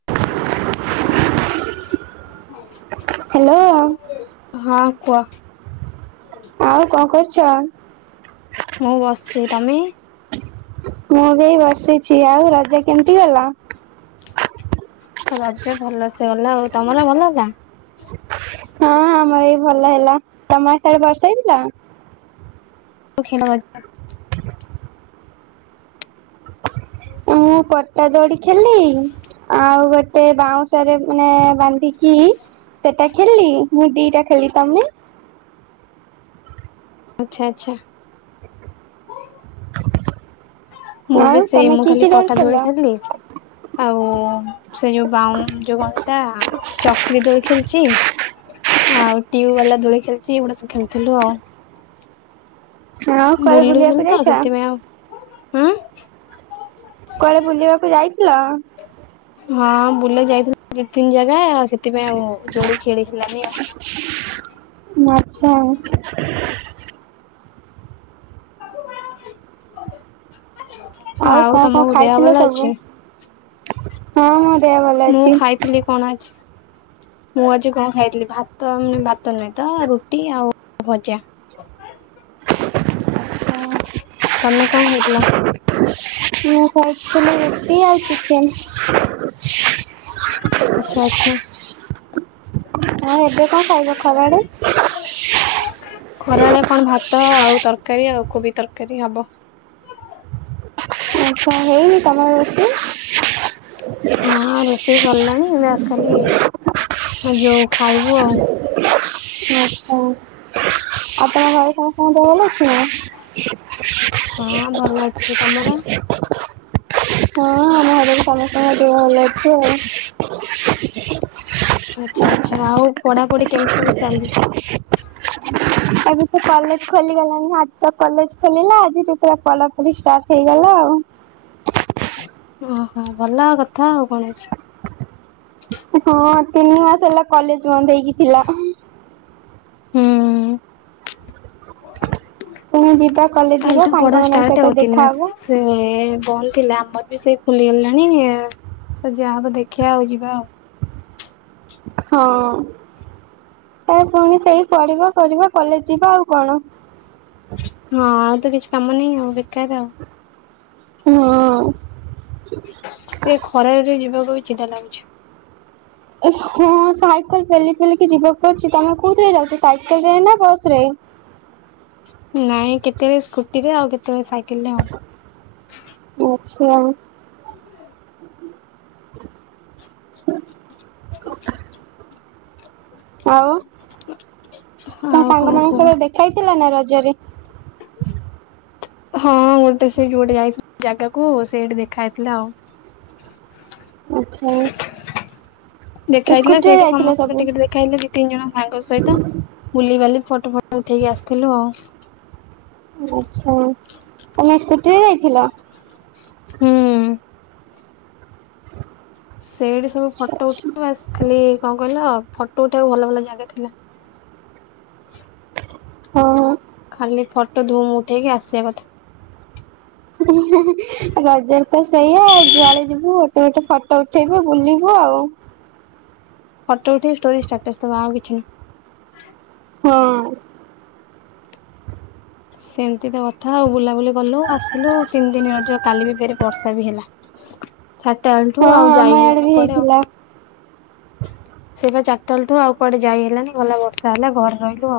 [inaudible] Hello. ହଁ କୁହ। ଆଉ କଣ କରୁଛ? ମୁଁ ବସିଛି ତମେ? ମୁଁ ବି ଏଇ ବସିଛି। ଆଉ ରଜ କେମିତି ଗଲା? ରଜ ଭଲସେ ଗଲା ଆଉ ତମର ଭଲ ଗଲା ହଁ ଆମର ଏଇ ଭଲ ହେଲା ତମ ସାଡ଼େ ବର୍ଷା ହେଇଥିଲା? ଖୀଣ ମୁଁ ପଟା ଦଡି ଖେଲି। ଆଉ ଗୋଟେ ବାଉଁଶରେ ମାନେ ବାନ୍ଧିକି ସେଟା ଖେଳିଲି ମୁଁ ଦିଟା ଖେଲି ତମେ? ଆଚ୍ଛା ଆଚ୍ଛା। ମୁଁ ଆଉ ବି ସେଇ ତମେ ମୁଁ କି ଖାଲି କି ପଟା ଦୋଳି ଖେଳିଲ? ଖାଲି ଆଉ ସେ ଯୋଉ ବାଉ ଯୋଉ କଣ ସେଟା ଚକରି ଦୋଳି ଖେଳିଛି। ଆଉ ଟ୍ୟୁବ ବାଲା ଦୋଳି ଖେଳଛି ଏଗୁଡା ସବୁ ଖେଳଥିଲୁ ଆଉ। ଆଉ କୁଆଡେ ବୁଲିଲୁ ବୁଲିବାକୁ ତ ଯାଇଛ ସେଥିପାଇଁ ଆଉ ହଁ କୁଆଡେ ବୁଲିବାକୁ ଯାଇଥିଲ? ହଁ ବୁଲେ ଯାଇଥିଲୁ ଦି ତିନି ଜାଗା ଆଉ ସେଥିପାଇଁ ଆଉ ଦୋଳି ଖେଳିଥିଲାନି ଆଉ। ମଜା ଆଉ। ଆଚ୍ଛା। ଆଉ କଣ କଣ ତମକୁ ଦେହ ଖାଇଥିଲ ଭଲ ସବୁ? ଅଛି ହଁ ମୋ ଦେହ ଭଲ ମୁଁ ଅଛି। ଖାଇଥିଲି କଣ ଅଛି ମୁଁ ଆଜି କଣ ଖାଇଥିଲି ଭାତ ମାନେ ଭାତ ନୁହେଁ ତ ରୁଟି ଆଉ ଭଜା ତମେ କଣ ଖାଇଥିଲ ମୁଁ ଖାଇଥିଲି ରୁଟି ଆଉ ଚିକେନ। ଆଚ୍ଛା ଆଚ୍ଛା। [inaudible] ଆଉ ଏବେ କଣ ଖାଇବ ଖରାଳେ ତ ଆଉ ତରକାରୀ ଆଉ କୋବି ତରକାରୀ ହବ ଆସ ହେଇନି ତମର ରୋଷେଇ ହଁ ରୋଷେଇ ସରିଲାଣି ଏବେ ଆସ ଖାଲି ଆଉ ଯୋଉ ଖାଇବୁ ଆଉ। ଆଚ୍ଛା ଆପଣ ଘରେ ସମସ୍ତ ଦେହ ଭଲ ଅଛି ନାଁ। ହଁ ଭଲ ଅଛି ତମର? [unintelligible] ହଁ ଆମ ଘରେ ବି ସମସ୍ତଙ୍କ ଦେହ ଭଲ ଅଛି ଆଉ। ଆଚ୍ଛା, ଆଚ୍ଛା ଆଉ ପଢାପଢି କେମିତି ସବୁ ଚାଲିଛି। ଆଜି ସେ କଲେଜ ଖୋଲିଗଲାଣି ଆଜି ତ କଲେଜ ଖୋଲିଲା ଆଜି ତ ପଢା ପଢ଼ି ଷ୍ଟାର୍ଟ ହେଇଗଲା ଆଉ। ଓହୋ ଭଲ କଥା ଆଉ କ'ଣ ଅଛି। ହଁ ତିନି ମାସେ ହେଲା କଲେଜ ବନ୍ଦ ହେଇକି ଥିଲା। ହୁଁ। ପୁଣି ଯିବା କଲେଜ। ଯିବା କାଲିଠୁ ପଢା ସାଙ୍ଗମାନଙ୍କ ଷ୍ଟାର୍ଟ ସହିତ ଆଉ ତିନି ଦେଖାହବ ମାସେ। ସେ ବନ୍ଦ ଥିଲା ଆମର ବି ସେଇ ଖୁଲିଗଲାଣି ଏ। ତ ଯାହା ହବ ଦେଖିଆ ଆଉ ଯିବା ଆଉ। ହଁ ପୁଣି ସେଇ ପଢିବ କରିବ କଲେଜ ଯିବ ଆଉ କ'ଣ। ହଁ ଆଉ ତ କିଛି କାମ ନାହିଁ ଆଉ ବେକାର ଆଉ। ହଁ। ଏ ଖରାରେ ଯିବାକୁ ବି ଚିନ୍ତା ଲାଗୁଛି। ଏ ହଁ ସାଇକଲ ଫେଲି ଫେଲିକି ଯିବାକୁ ପଡୁଛି ତମେ କୋଉଥିରେ ଯାଉଛ ସାଇକେଲ ରେ ନା ବସ ରେ। ନାଇଁ କେତେବେଳେ ସ୍କୁଟିରେ ଆଉ କେତେବେଳେ ସାଇକେଲ ରେ ଆଉ। ଆଚ୍ଛା। [unintelligible] ଆଉ କ'ଣ ଆଉ ସାଙ୍ଗମାନଙ୍କ କୁହ? ସହିତ ଦେଖାହେଇଥିଲା ନା ରଜରେ। ହଁ ଗୋଟେ ସେ ଯୋଉଟି ଯାଇଥିଲ ଜାଗାକୁ ସେଇଠି ଦେଖା ହେଇଥିଲା ଆଉ। ଆଚ୍ଛା। ଦେଖା ଏ ହେଇଥିଲା ସ୍କୁଟିରେ ସେଇଠି ଯାଇଥିଲେ ସମସ୍ତଙ୍କ ସବୁ ଟିକେ ଦେଖା ହେେଇଥିଲା ଦି, ତିନି ଜଣ ସାଙ୍ଗ ସହିତ। ବୁଲିିବାଲି ଫଟୋ ଫଟ ଉଠେଇକି ଆସିଥିଲୁ ଆଉ। ଆଚ୍ଛା ତମେ ସ୍କୁଟିରେ ଯାଇଥିଲ। ହୁଁ। ସେଇଠି ସବୁ ଆଚ୍ଛା ଫଟୋ ଆଚ୍ଛା ଉଠେଇ ବାସ ଖାଲି କ'ଣ କହିଲ ଫଟୋ ଉଠେଇବାକୁ ଭଲ, ଭଲ ଜାଗା ଥିଲା। ହଁ, ହଁ। ଖାଲି ଫଟୋ ଧୁମ୍ ଉଠେଇକି ଆସିବା କଥା। ରଜରେ ତ ସେଇଆ ଯୁଆଡେ ଯିବୁ। ତ ଗୋଟେ ଫଟୋ ଉଠେଇବ ବୁଲିବ ଆଉ। ଫଟ ଉଠେଇକି ଷ୍ଟୋରି ଷ୍ଟାଟସ୍ ଦବା ଆଉ କିଛି ନୁ। ହଁ। ସେମିତି ତ କଥା ଆଉ ବୁଲାବୁଲି କଲୁ ଆସିଲୁ ତିନି ଦିନି ଅ ଯ କାଲି ବି ଫେରେ ବର୍ଷା ବି ହେଲା। ଚାରି ଟା ହଁ ବେଳୁଠୁ ଆଉ ଆମ ଯାଇ ଇଆଡେ ହେଲାନି ବି କୁଆଡେ ହେଇଥିଲା। ଆଉ। ସେ ଚାରିଟା ବେଳୁଠୁ ଆଉ କୁଆଡେ ଯାଇ ହେଲାନି ଗଲା ବର୍ଷା ହେଲା ଘରେ ରହିଲୁ।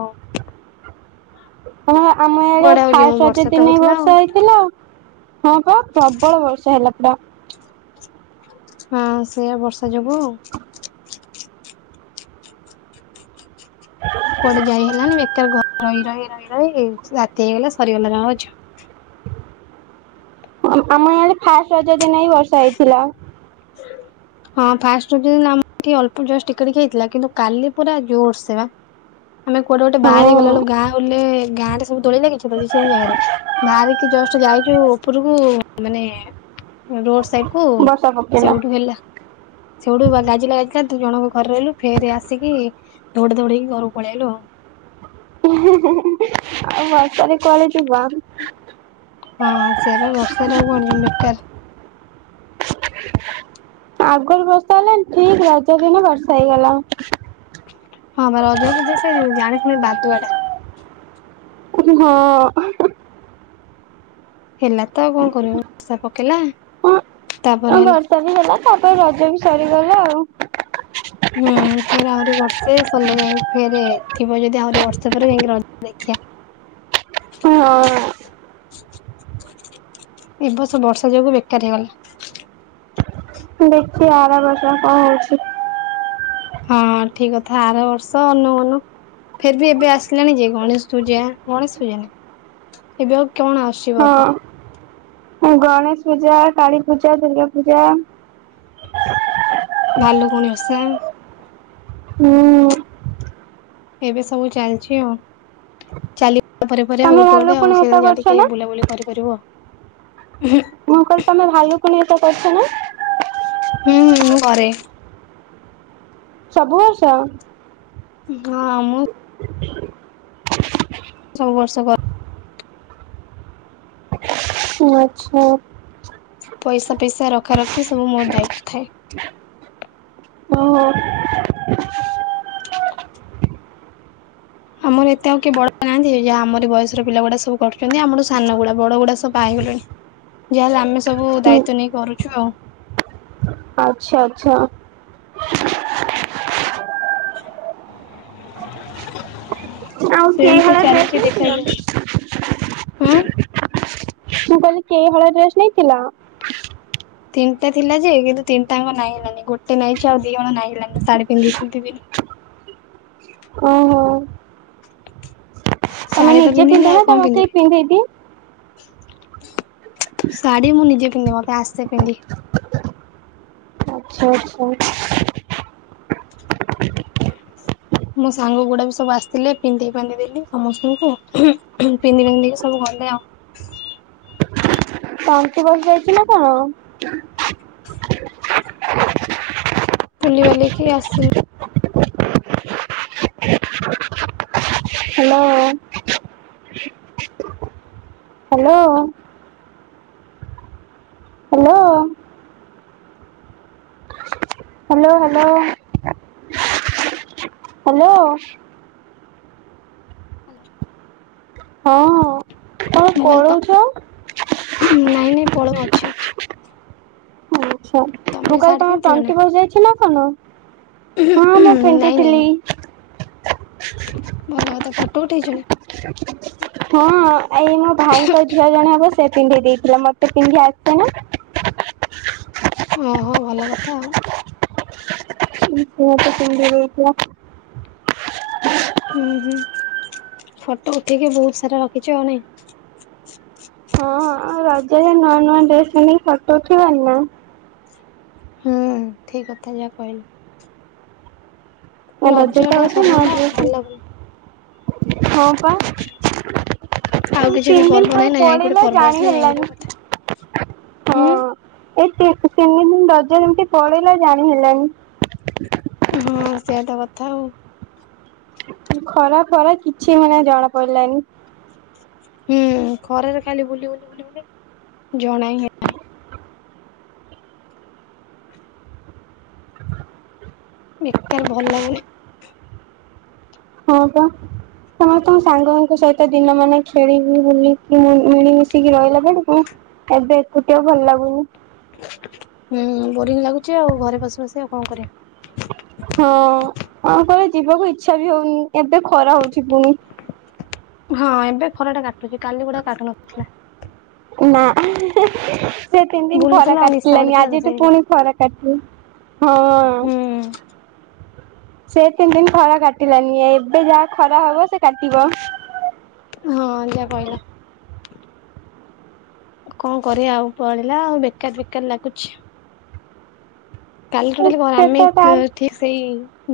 ହଁ ଆମ ଆଡେ କୁଆଡେ ଆଉ ଯିବୁ ଫାଷ୍ଟେ ରଜ ବର୍ଷା ତ ତିନି ହଉଥିଲା ଆଉ ବର୍ଷ ହେଇଥିଲା ଆ। ହଁ ପା ପ୍ରବଳ ବର୍ଷା ହେଲା ପୁରା। ହଁ ସେୟା ବର୍ଷା ଯୋଗୁଁ। [unintelligible] କୁଆଡେ ଯାଇ ହେଲାନି ବେକାର ଘରେ ରହି, ରହି, ରହି, ରହି ରାତି ହେଇଗଲା ସରିଗଲା ରଜ। ଆମ ଇଆଡ଼େ ଫାଷ୍ଟେ ରଜ ଦିନ ହିଁ ବର୍ଷା ହେଇଥିଲା। [unintelligible] ହଁ ଫାଷ୍ଟେ ରଜ ଦିନ ଆମର ଅଳ୍ପ ଜଷ୍ଟ ଟିକିଏ, ଟିକିଏ ହେଇଥିଲା କିନ୍ତୁ କାଲି ପୁରା ଜୋରସେ ବା। ଆମେ କୁଆଡେ ଗୋଟେ ହଁ ବାହାରି ଗଲାବେଳେ ଗାଓଲେ ଗାଁ ରେ ସବୁ ଦୋଳିିଲାଗେ। [unintelligible] ଜାଗାରେ ବାହାରିକି ଜଷ୍ଟ ଯାଇଛୁ ଉପରକୁ ମାନେ ରୋଡ ସାଇଡି କୁ ବର୍ଷାପ ସେଇଠୁ ହେଲା ସେଉଠୁ ଗାଜିଲା ଗାଜିଲା ଜଣଙ୍କ ଘରେ ରହିଲୁ ଫେରେ ଆସିକି ଦୋଡ଼ା ଦୋଡି ହେଇକି ଘରକୁ ପଳେଇଆଇଲୁ। ହୁ, ହୁ ଆଉ ବର୍ଷାରେ କୁଆଡେ ଯିବା। ହଁ ସେୟାବା ବର୍ଷାରେ ଆଉ କୁଆଡେ ଯିବୁ ବେକାର। ଆଗରୁ ବର୍ଷା ହେଲାନି ଠିକ୍ ରଜ ଦିନ ବର୍ଷା ହେଇଗଲା। ହଁ ବା ରଜ ଯେ ସେ ଜାଣି ଶୁଣି ବାଦୁଆ ଟା। ହଁ। ହେଲା ତ ଆଉ କଣ କରିବା ବର୍ଷା ପକେଇଲା ତାପରେ ହେଲା। ସରିଗଲା ତାପରେ ରଜ ବି ସରିଗଲା ଆଉ। ହୁଁ ଫେରେ ଆହୁରି ବର୍ଷେ ସରିଲେ ଯାଇକି ଫେରେ ଥିବ ଯଦି ଆହୁରି ବର୍ଷେ ପରେ ଯାଇକି ରଜ ଦେଖିବା। ହଁ। ଏ ବର୍ଷ ବର୍ଷା ଯୋଗୁ ବେକାର ହେଇଗଲା। ଦେଖିଆ ବା ଆର ବର୍ଷ କଣ ହଉଛି। ହଁ ଠିକ୍ କଥା ଆର ବର୍ଷ ଅନଉ ଅନଉ। ଫେରେ ବି ଏବେ ଆସିଲାଣି ଯେ ଗଣେଶ ପୂଜା ଗଣେଶ ପୂଜା ନା ଏବେ ଆଉ କଣ ଆସୁଛି? ପର୍ବ ହଁ ଗଣେଶ ପୂଜା, କାଳୀ ପୂଜା, ଦୁର୍ଗା ପୂଜା ଭାଲୁକୁଣି ଓଷା। ହୁଁ। ଏବେ ସବୁ ଚାଲିଛି ଆଉ ଚାଲି ପରେପରେ ଆଉ। ତମେ ଟେ [unintelligible] ଆଉ ଭାଲୁକୁଣି ସିଏ ଓଷା ଯା କରୁଛ ଟିକେ ନା? ବୁଲାବୁଲି କରିପାରିବ ଆଉ। ହୁ, ମୁ କହିଲି ତମେ ଭାଲୁକୁଣୀ ଓଷା କରିଛ ନା। ହୁଁ -ହୁଁ ମୁଁ କରେ। ସବୁ ବର୍ଷ। ହଁ, ମୁଁ ସବୁ ବର୍ଷ କର। ଓ ଆଚ୍ଛା। ପଇସା, ପଇସା ରଖା ରଖି ସବୁ ମୋର ଦାୟିତ୍ୟ ଥାଏ। ଓ ହୋ। ଆମର ଏତେ ଆଉ କିଏ ବଡ ନାହାନ୍ତି ଯାହା ଆମର ବୟସର ପିଲା ଗୁଡା ସବୁ କରୁଛନ୍ତି। ଆମର ସାନ ଗୁଡା ବଡ ଗୁଡା ସବୁ ବାହା ହୋଇଗଲେଣି। ଯାହାହେଲେ ଆମେ ସବୁ ହୁଁ ଦାୟିତ୍ୱ ନେଇ କରୁଛୁ ଆଉ। ଆଚ୍ଛା, ଆଚ୍ଛା। ଆଉ କେହି ସେମିତି ହଳ ଡ୍ରେସ ଚାଲିଛି ଦେଖାଯାଉ କିଣିଥିଲ? ହୁଁ ମୁଁ କହିଲି କେହି ହଳ ଡ୍ରେସ ନେଇଥିଲ? ତିନିଟା ଥିଲା ଯେ କିନ୍ତୁ ତିନିଟାଙ୍କ ନାଇ ହେଲାନି ଗୋଟେ ନାଇଁଛି ଆଉ ଦି ହଳ ନାଇଁ ହେଲାନି ତ ଶାଢୀ ପିନ୍ଧଦେଇଥିଲି। ଓ ହୋ। ଶାଢୀ ତ ନିଜେ ପିନ୍ଧିଲି ପିନ୍ଧ ଆଉ ନା କଣ ତମକୁ କେହି ପିନ୍ଧିବି? ପିନ୍ଧେଇ ଦିଏ? ଶାଢୀ ମୁଁ ନିଜେ ପିନ୍ଧେ ମତେ ଆସେ ପିନ୍ଧି। ଆଚ୍ଛା, ଆଚ୍ଛା। ମୋ ସାଙ୍ଗ ଗୁଡା କ ସବୁ ଆସିଥିଲେ ପିନ୍ଧାଇ ଫାନ୍ଧି ଦେଲି ସମସ୍ତଙ୍କୁ ପିନ୍ଧି ଫାନ୍ଧିକି ସବୁ ଗଲେ ଆଉ। ତଣ୍ଟି ବସି ଯାଇଛି ନା କଣ? ବୁଲି ବାଲିକି ଆସିଲି। Hello. Hello. Hello. Hello hello. Hello. Hello. ହଁ କଣ ମୁଁ କହିଲି ତ ପଳଉଛ। ନାଇଁ ନାଇଁ ପଳଉନି ଅଛି ଅଛି। ଆଚ୍ଛା ମୁଁ ତମେ କହିଲି ଶାଢୀ ତମ ପିନ୍ଧିଥିଲ ନା? ତଣ୍ଟି ବସି ଯାଇଚିନା କଣ ହଁ ମୁଁ ସେଇଠି ନାଇଁ ନାଇଁ ଥିଲି। ଭଲ କଥା ଫଟୋ ଉଠେଇଚୁନା? [inaudible] ହଁ ଏଇ ମୋ ଭାଇଙ୍କ ଝିଅ ଜଣେ ହବ ସିଏ ପିନ୍ଧେଇ ଦେଇଥିଲା ମତେ ପିନ୍ଧି ଆସେନି ଓହୋ ଭଲ କଥା ଆଉ। ସିଏ ମତେ ପିନ୍ଦେଇଦେଇଥିଲା। ହୁଁ ହୁଁ ଫଟୋ ଉଠେଇକି ବହୁତ୍ ସାରା ରଖିଚୁ ଆଉ ନାଇଁ? ଆଉ ରଜରେ ନୂଆ ନୂଆ ଡ୍ରେସ୍ ପିନ୍ଧିକି ଫଟୋ ଉଠେଇବାନିନା। ହୁଁ ଠିକ୍ କଥା ଯାହା କହିଲୁ। ରଜତ ରଜ ଟା ଆଉଚି ନୂଆ ସରିଗଲା ଆଉ ଭଲ ଡ୍ରେସ୍ ଲାଗୁନି ହଁପା। ଆଉ ତିନି କିଛି ବି ଦିନି ପର୍ବ କୁଆଡ଼େ ନାହିଁ ନା ଯାଇକି ଗୋଟେ ପଳେଇଲା ପର୍ବ ଜାଣି ଆସିଲେ ଯାଇକି ଯୋଉ ହେଲାନି କଥା। ଉଁ ହଁ। ଏଇ ତିନ ତିନି ଦିନି ରଜ ଏମିତି ପଳେଇଲା ଜାଣି ହେଲାନି। ହଁ ସେଇଆତ କଥା ଆଉ। ଖରା ଫରା କିଛି ମାନେ ଜଣା ପଡ଼ିଲାନି। ହୁଁ ଖରାରେ ଖାଲି ବୁଲି ବୁଲି ବୁଲି ବୁଲି ଜଣାଇ ବେକାର୍ ଭଲ ଲାଗୁନି। ହଁ ପା ତମେ ତମ ସାଙ୍ଗଙ୍କ ସହି ଦିନ ମାନେ ଖେଳିବି ବୁଲିକି ମିଳିମିଶିକି ରହିଲା ବେଳକୁ ଏବେ ଏକୁଟିଆ ଭଲ ଲାଗୁନି। ହୁଁ ବୋରିଙ୍ଗ ଲାଗୁଚି ଆଉ ଘରେ ବସି ବସିକା ଆଉ କଣ କରିବା। ହଁ ଆଉ କୁଆଡ଼େ ଯିବାକୁ ଇଚ୍ଛାବି ହଉନି ଏବେ ଖରା ହଉଚି ପୁଣି। ହଁ ଏବେ ଖରାଟା କାଟୁଚି କାଲି ଗୁଡ଼ା କାଟୁ ନଥିଲା। ନା ସେ ତିନି ଦିନି ଖରା ବୁଲୁଥିଲା ଆଉ ନିଶା କାଟିଲାନି ବଢିଥିଲା ତ ଆଜିଠୁ ସେଇ ଯୋଉ ପୁଣି ଖରା କାଟୁଚି ହଁ। ହୁଁ ସେ ତିନି ଦିନି ଖରା କାଟିଲାନି ଏବେ ଯାହା ଖରା ହବ ସେକାଟିବ। ହଁ ଯାହା କହିଲ। କଣ କରିବା ଆଉ ପଳେଇଲା ଆଉ ବେକାର ବେକାର ଲାଗୁଛି। କାଲି ଟୋଟାଲି କଣ ସେ ଆମେ ତ ତାର ଠିକ୍ ସେଇ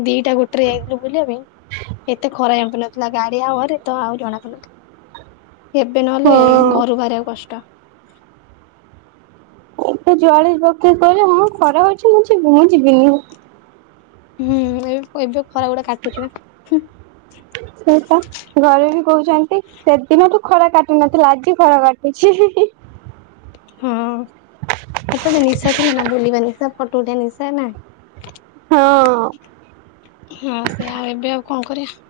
ଦିଟା ଗୋଟେରେ ଯାଇଥିଲୁ ବୁଲିବା ପାଇଁ ଏତେ ଖରା ଜଣାପଡ଼ୁନଥିଲା ଗାଡ଼ି ହାୱାରେ ଏତେ ଆଉ ଜଣା ପଡ଼ୁନଥିଲା। ଏବେ ନହେଲେ ହଁ। ଘରୁ ବାହାରିବା କଷ୍ଟ। ଏବେ ଯୁଆଡ଼େ ଯିବାକୁ କିଏ କହିଲେ ଖରା ହୋଉଚି ମୁଁ ଯିବିନି ମୁଁ ଯିବିନି। ହୁଁ ଏ ଏବେ ଖରା ଗୁଡ଼ା କାଟୁଚିବା। ସେଇପା। ଘରେବି କହୁଚନ୍ତି ସେଦିନଠୁ ଖରା କାଟୁ ନଥିଲା ଆଜି ଖରା କାଟୁଚି। ହଁ ସେଟା ଗୋଟେ ନିଶା ଥିଲାନା ବୁଲିବା ନିଶା ଫୋଟୋ ଉଠେଇବା ନିଶା ନା। ହଁ। ହଁ ସେଇଆ ଆଉ ଏବେ ଆଉ ଙ୍କ କରିବା?